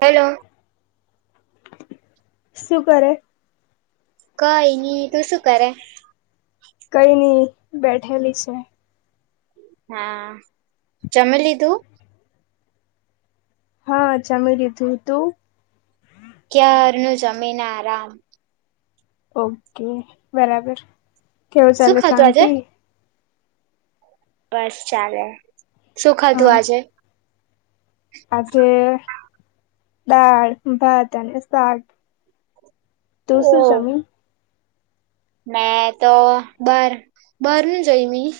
Hello. શું કરે? કઈ ની તું શું કરે? કઈ ની બેઠેલી છે. હા, જમી લીધુ? હા જમી લીધુ તું? ક્યારનું જમીને આરામ. ઓકે બરાબર, કેવું શું ચાલે ખાધું આજે શાંતિ? બસ ચાલે, શું હા ખાધું આજે? આજે દાળ, ભાત અને શાક. તું ઓ શું જમી? મેં તો બાર, બાર ન જોઈમી.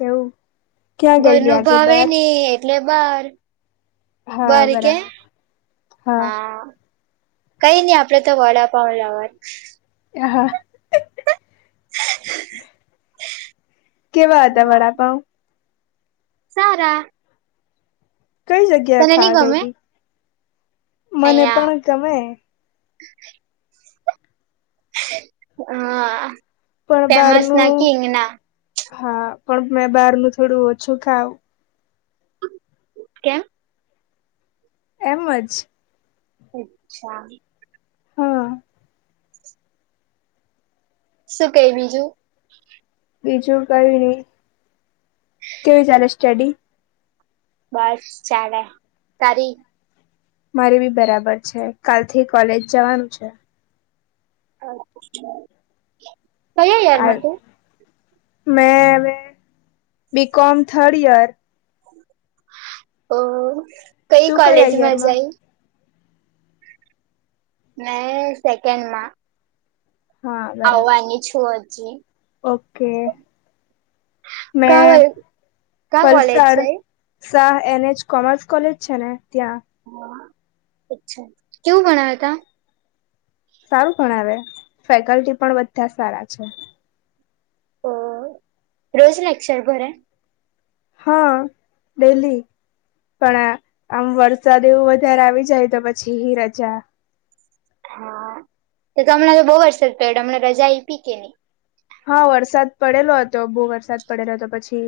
એવું? ક્યાં ગયેલી ઘરનું આજે ભાવે બાર ની એટલે બાર. હા બરી કે બરાબર હા. કઈ ની આપડે તો વડાપાવ અજ લાવાનું. એ હા. કેવા હતા હા, વડાપાવ? સારા. કઈ જગ્યાએ તને ની ખાવા ગમે ગયલી? મને પણ ગમે. હ. હા પણ ફેમસ ના બારનું કિંગ ના. હા પણ મેં બાર નું થોડું ઓછું ખાઉં. કેમ? એમ અજ. અચ્છા. હા શું કઈ બીજું? બીજું કયું નહી કેવી ચાલે સ્ટડી. બસ ચાલે. તારી? મારી બી બરાબર છે કાલથી કોલેજ જવાનું છે. અચ્છા, કયા યર મા તું? મેં હવે બી કોમ થર્ડ યર. ઓ કઈ તું કોલેજ કયા માં યરમાં જાય? મે સેકન્ડ માં. હા બરાબર આવવાની છું હજી. ઓકે, કા મેં કા કોલેજ પલસાડ. જાય શાહ એનચ કોમર્સ કોલેજ છે ને, ત્યાં. હા અચ્છા કેવું ભણાવે તા? સારું પણ આવે ફેકલ્ટી પણ બધા સારા છે. ઓ રોજ લેક્ચર બરે? હા, ડેલી પણ આમ વરસાદ એવું વધારે આવી જાય તો પછી રજા હા તો તો હમણાં તો બહુ વરસાદ પઈડો તમને રજા આઈપી કે ની. હા વરસાદ પડેલો હતો બહુ વરસાદ પડેલો હતો પછી.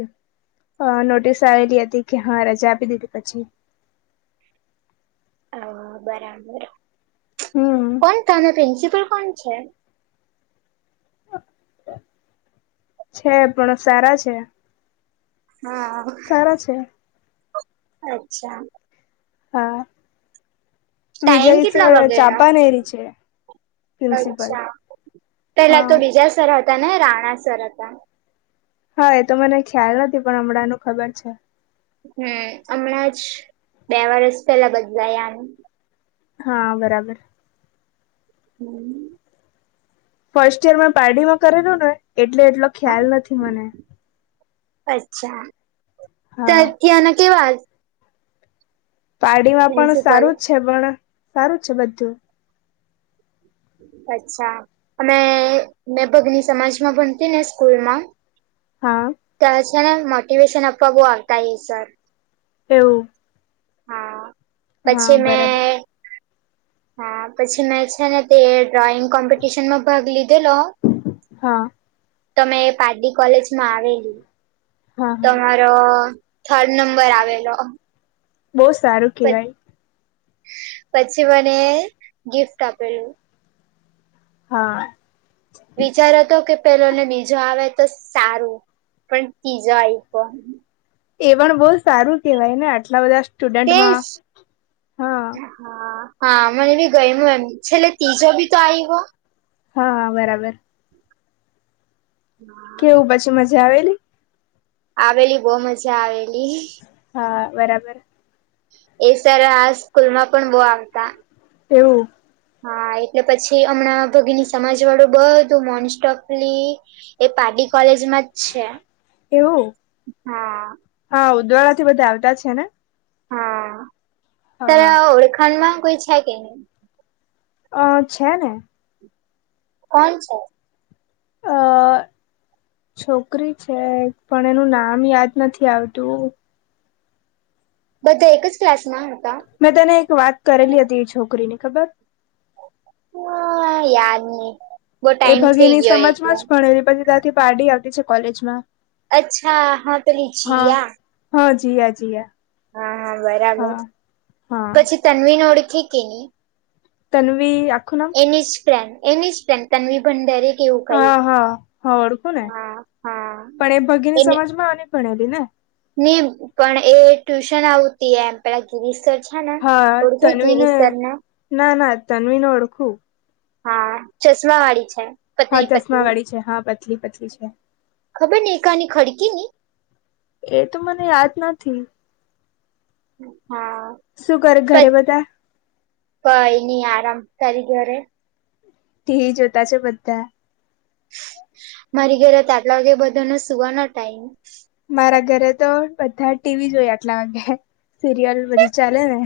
અ નોટિસ આવેલી હતી કે હા રજા આપી દીધી પછી. હ બરાબર હમ કોણ તાનો પ્રિન્સિપલ કોણ છે? છે પણ સારા છે. હા. સારા છે. અચ્છા. હા વિજય ટાઈમ કેટલા સર વાગેનો ચાપાનેરી છે. પ્રિન્સિપલ અચ્છા પેલા તો હા બીજા સર હતા ને રાણા સર હતા. હા એ તો મને ખ્યાલ નથી પણ હમણાંનું ખબર છે. હમ્મ હમણાં જ બે વરસ પેલા બદલાયાનું. હા, બરાબર. હમ્મ. ફર્સ્ટ ઈયર મે પારડીમાં કરેલું ને એટલે એટલો ખ્યાલ હા નથી મને. અચ્છા ત હા ત્યાંના કેવા પારડીમાં પણ પ્રિન્સિપલ સારું જ છે પણ સારું છે બધું. અચ્છા અમે મેં ભગની સમાજમાં ભણતી ને સ્કૂલ માં હા તો હ છે ને મોટિવેશન આપવા બહુ આવતા એ સર. એવું? હા હા પછી બરાબર મેં હા પછી મેં છે ને તે ડ્રોઈંગ કોમ્પિટિશન માં ભાગ લીધેલો હા તમે પાલડી કોલેજમાં આવેલી. હા હા તમારો થર્ડ નંબર આવેલો. બહુ સારું. કેવાય પછી મને ગિફ્ટ આપેલું. હા. વિચાર હતો કે પેલો ને બીજો આવે તો સારું, પણ તીજો આપ્યો. એ પણ બહુ સારું કેહેવાય ને આટલા બધા સ્ટુડન્ટમાં તેસ. હા હા હા મને બી ગયમું એમ છેલે તીજ બી તો આઈવ. હા બરાબર. હા. કેવું પછી મજા આવેલી? આવેલી બહ મજા આવેલી. હા બરાબર. એ સર આ સ્કૂલ માં પણ બો આવતા. એવું? હા એટલે પછી હમણાં ભગીની સમાજ વાળું બધું મોનસ્ટપલી એ પારડી કોલેજમાં જ છે. એવું, હા હા ઉદવાળ થી બધા આવતા છે ને? હા ત્યારે ઓળખાડ માં કોઈ છે કે નહી? અ છે ને. કોન છે? અ [inaudible] છોકરી છે પણ એનું નામ યાદ નથી આવતું. બધા એક જ ક્લાસમાં હતા? મેં તને એક વાત કરેલી હતી એ છોકરી ની ખબર? હા યાદ ની. એ ભગીની સમજમાં જ ભણેલી પછી ત્યાંથી પાર્ટી આવતી છે કોલેજમાં. અચ્છા હા તો લીચી હા આ. હા જીયા જીયા. ા બરાબર, હા હા પછી તનવીને ઓળખે કે નહી? તનવી આખો નામ? એની જ ફેનડ એની જ તનવી ભડરે હા હા હા ઓળખું ને હા હા પણ એ ભગીની એને સમાજ માં આની ભણેલી ને? ની પણ એ ટ્યુશન આવુતી એમ પેલા ગિરીશર છા હા ઓળખ તન્વીને ગિરીસરને? ના ના તન્વીને ઓળખું હા ચશમા વાળી છે. હા પતલી ચશ્મા પતલી વાળી છે હા પતલી પતલી છે. ખબર ને એકની ખડકી ની? એ તો મને યાદ નથી. હા. શું કર પ ઘરે બધા? કઈ ની આરામ તારી ઘરે? ટીવી જોતા છે, બધા મારી ઘરે તો આટલા વાગે બધાનો સુવાનો ટાઈમ મારા ઘરે તો બધા ટીવી જોઈ આટલા વાગે સિરિયલ બધી ચાલે ને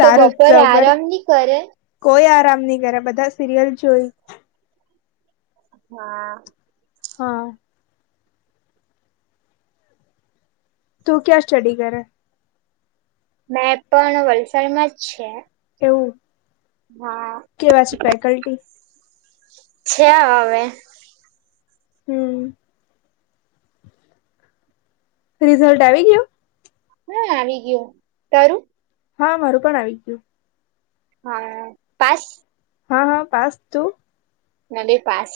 તો બપોરે ઉત્સવ પર આરામની કરે કોઈ આરામની કરે બધા સિરિયલ જોઈ હા. હ. તું ક્યા સ્ટડી કરે? મેં પણ વલસાડમાં જ છે. એવું હા. કેવા છે, ફેકલ્ટી છે, હવે હમ. રિઝલ્ટ આવી ગયુ? ના આવી ગયો તારું હા મારું પણ આવી ગયું હા પાસ હ હ પાસ તું? મે બી પાસ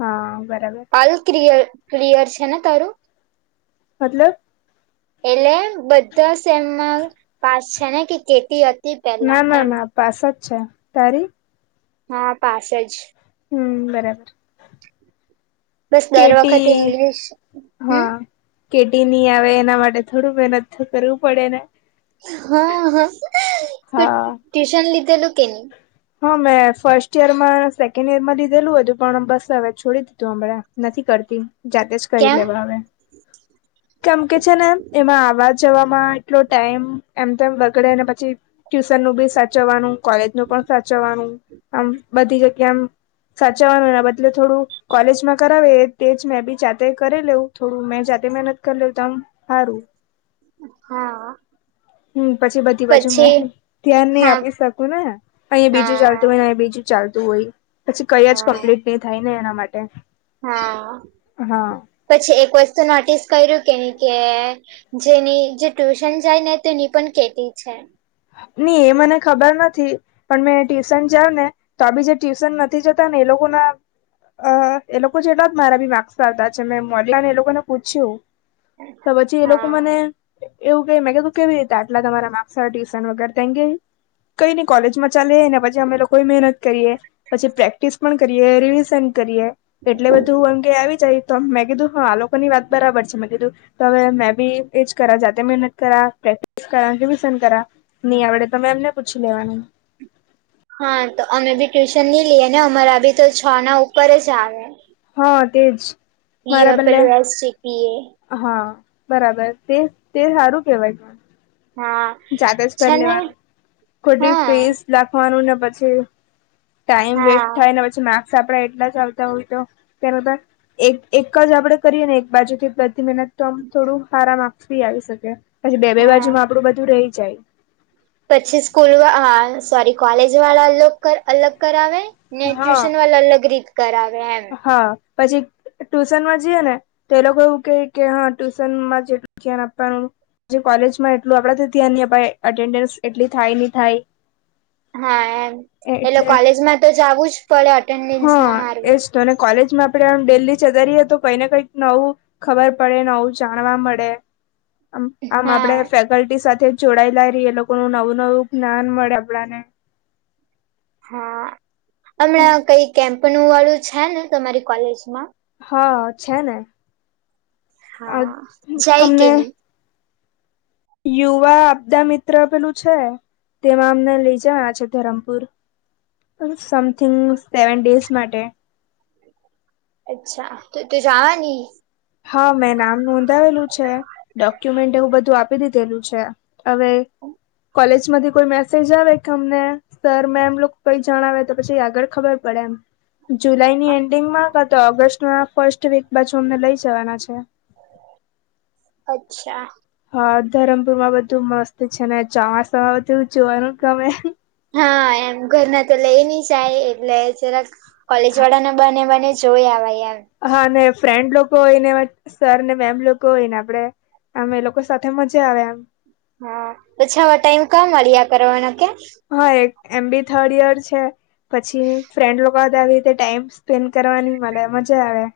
હા બરાબર. હાલ કિરીય ક્લિયર છે, ને તારું? મતલબ એટલે બધા સેમમા પાસ છે, ને કે કેટી હ ના ના ના પાસ જ છે, તારી? હા પાસ જ હમ બરાબર. બસ દર કેટી વખતે ઇંગ્લિશ હમ હા કેટી ની આવે એના માટે થોડું મહેનત કરવું પડે ને હા હા તો હા. ટ્યુશન લીધેલું કે ની? હા મેં ફર્સ્ટ યરમાં સેકન્ડ ઈયર માં લીધેલું હતું પણ બસ હવે છોડી દીધું હમણાં નથી કરતી જાતે જ કરી કેમ લેવા હવે કેમ કે છે, ને એમાં આવા જવામાં એટલો ટાઈમ એમ તેમ બગડેને પછી ટ્યુશનનું બી સાચવવાનું કોલેજનું પણ સાચવવાનું આમ બધી જગ્યા એમ સાચવાના બદલે થોડું કોલેજમાં કરાવે તે જ મેં બી જાતે કરી લઉ થોડું મેં જાતે મેનત કર લો તમ હારું. હા. હમ્મ. પછી બધી બાજુ મે, પછી ધ્યાન નહીં હા આપી શકું ને, અહી બીજું હા ચાલતું હોય ને અહિં બીજું ચાલતું હોય, પછી કઈ જ હા કમ્પ્લીટ નહીં થાય ને એના માટે. હા હ. પછી એક વસ્તુ નોટિસ કર્યું કેની કે જેની જે ટ્યુશન જાય ને તેની પણ કેતી છે. ની એ મને ખબર નથી પણ મેં ટ્યુશન જાવને તો બી જે ટ્યુશન નથી જતા ને એ લોકો ના અ એ લોકો જેટલા મારા બી માર્ક્સ આવતા છે, મેં મલયાને એ લોકોને પૂછ્યું તો પછી એ લોકો મને, હા એવું કેય મે કીધું કેવી રીતે આટલા તમારા માર્કસ આવે, ટયુશ ટન વગર [unintelligible] કંઈ નઈ કોલેજમાં ચાલે એ ને, પછી અમે લોકો મહેનત કરીએ. પછી પ્રેક્ટિસ પણ કરીએ, રિવિઝન કરીએ, એટલે બધું એમ કે આવી જાય. તો મેં કીધું હા આ લોકોની વાત બરાબર છે, મેં કીધું તો હવે મેં ભી એજ કરા, જાતે મહેનત કરા, પ્રેક્ટિસ કરા, રિવીઝન કરા. નઈ આવડે તો મેમને પૂછી લેવાનું. હા, તો અમે બી ટ્યુશન ની લઈએ ને, અમારા બી તો છ ના ઉપર જ આવે. હા તેજ. મારા બદલે [unintelligible] હા, બરાબર. તે-તે સારું કેવાય. હા. જાતે જ કર છે ને લેવાનું, ખોટી હા ફીઝ લખવાનું ને પછી ટાઈમ વેસ્ટ હા થાય ને પછ છી માર્ક્સ આપડે એટલા જ આવતા હોય તો [unintelligible] એક-એક જ આપડે કરીએ ને એક બાજુ થી બધી મહેનત તો આમ થોડું આરામ આપવી આવી શકે, પછી બે-બે હા બાજુમાં આપડું બધું રહી જાય. પછી સ્કૂલ વા, અહ સોરી કોલેજ વાળા [unintelligible] અલગ કરાવે. ને હા ટ્યુશન વાળા અલગ રીત કરાવે એમ. હા, પછી ટ્યુશન માં જઈએ ને તો એ લોકો એવું કેય કે હા ટ્યુશનમાં જેટલું ધ્યાન આપવાનું. જે કોલેજમાં એટલું આપડાથી ધ્યાન નહી અપાય, એટેન્ડન્સ એટલી થાય, નહીં થાય. હા એમ. એટલે કોલેજમાં તો જાવું જ પડે અટ હા એજ તો. અને કોલેજમાં આપડે આમ ડેલી જતા રહીએ તો કોઈ ને કંઈક નવું ખબર પડે, નવું જાણવા મળે, આમ-આમ આપડે હા [unintelligible] કલ્ટી સાથે જોડાયેલા રહી, એ લોકો નું નવું-નવું જ્ઞાન મળે આપડાને. હા. હમણાં કંઈ કેમ્પનું ઓલું છે ને તમારી કોલેજમાં? હા છે ને. અહ હા જાય કે અમને નહી યુવા આપદા મિત્ર પેલું છે, તેમાં અમને લઇ જવાના છે ધરમપુર. સમથિંગ સેવન ડેઝ માટે. અચ્છા, તો તું જાવા ની? હા, મેં નામ નોંધાવેલું છે, ડોક્યુમેન્ટ એવું બધું આપી દીધેલું છે. હવે કોલેજમાંથી કોઈ મેસેજ આવે કે અમને સર મેમ લોક કંઈક જણાવે તો પછી આગળ ખબર પડે એમ. જુલાઈ ની એન્ડિંગમાં, કા તો ઓગસ્ટ ના ફર્સ્ટ વીક બાજુ અમને લઈ જવાના છે. અચ્છા. હા, ધરમપુર માં બધું મસ્ત છે, ને ચોમાસામાં બધું જોવાનું ગમે. હા એમ, ઘર ના તો લઈ નહીં જાય, એટલે જરાક કોલેજ વાળા ના બહાને-બહાને જ જોઈ આવાય એમ. હા હ, અને ફ્રેન્ડ લોકો હોય ને એવા, સર ને મેમ લોકો હોય ને આપણેે અમે લોકો સાથે મજા આવે એમ. હા. પછી આવા ટાઈમ ક્યા મળ્યા કરવાના કેમ. હા, એક એમ બી થર્ડ યર છે, પછી ફ્રેન્ડ લોક બધા આવી રીતે ટાઈમ સ્પેન્ડ કરવાની મને મજા આવે.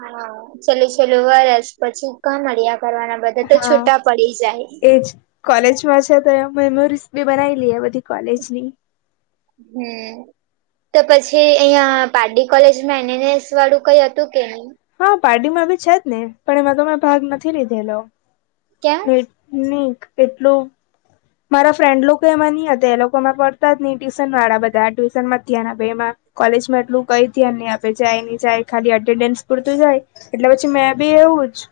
હા, [unintelligible] પછી કહા મળ્યા કરવાના બધ હા, એજ. કોલેજ માં છે તો એમ મેમોરીઝ બી બનાઈ લીએ બધી કોલેજ ની. હમ. તો પછી અહિયાં પડી કોલેજમાં એનએનસ વાળું કઈ હતું કે નહી? હા પાર્ટી માં બી છે જ ને પણ એમાં તો મેં ભાગ નથી લીધેલો. ક્યાં નીક એટલું મારા ફ્રેન્ડ લોકો એમાં નહ હતા એ લોકોમાં પડતા જ નહ ટ્યુશન વાળા બધા ટ્યુશન માંથીયા બે માં કોલેજમાં એટલું કઈ ધ્યાન નહી આપે જાય જ ખાલી એટેન્ડન્સ પૂરતું જાય. એટલે પછી મેં બી એવું જ.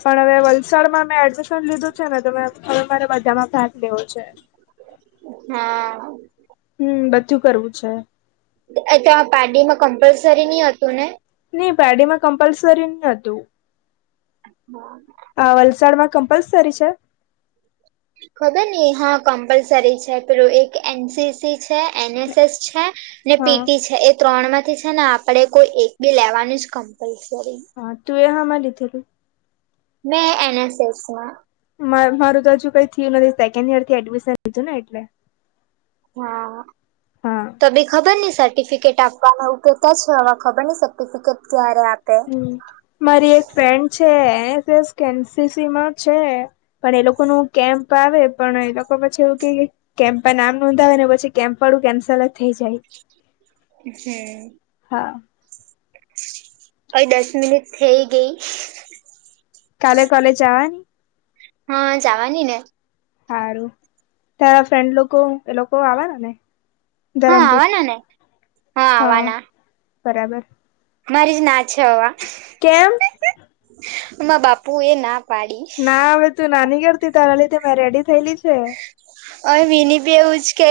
પણ હવે વલસાડમાં મેં એડમિશન લીધું છે ને તો મેં હવે મારે બધામાં ભાગ લેવો છે. હા. હમ બધું કરવું છે. એ ત પારડી માં કમ્પલસરી નહ હતું ને? નહી પેડીમાં કમ્પલસરી નહ હતું. હમ. આ વલસાડમાં કમ્પલસરી છે? ખબર નઈ હા કમ્પલસરી છે પેલું એક એન સી ી છે એન એસ ને? એસ છે, અનેને હા પીટી છે, ત્રણ થી છે ને આપે કોઈ એક બી લેવાનું જ કમ્પલસરી. હા તુ એ હામા લીધેલું? મેં એન એસ એસમાં. મારું તો હજુ કઈ થયું નથી સેકન્ડ યર થી એડમિશન લીધું ને એટલે. હા, હા તો બી ખબર નહી સા સર્ટિફિકેટ આપવા એું કહેતા છે હવે ખબર ન સર્ટિફિકેટ ક્યારે આપે. હમ મારી એક ફ્રેન્ડ છે કેન સી સીમાં છે. પણ એ લોકો ન કેમ્પ આવે પણ એ લોકો પછી એવું કે કેમ્પમાં નામ નોંધાવે ને પછી કેમ્પ વાળું કેન્સલ જ થઈ જાય. હમ. હા. અ દસ મિનિટ થઈ ગઈ. કાલે કલે જવાની? હા જવાની ને. સારું, તાર ફ્રેન્ડ લોકો એ લોકો આવેવા ને? હા ધરમપુર, આવવાના ને હા બરાબર. મારી જ ના છે હ. કેમ? મા બાપુ એ ના પાડી ના હવે તું ના ની કરતી તારા લીધે તો મેં રેડી થયેલી છે. અહ મીની બી એવુંજ કે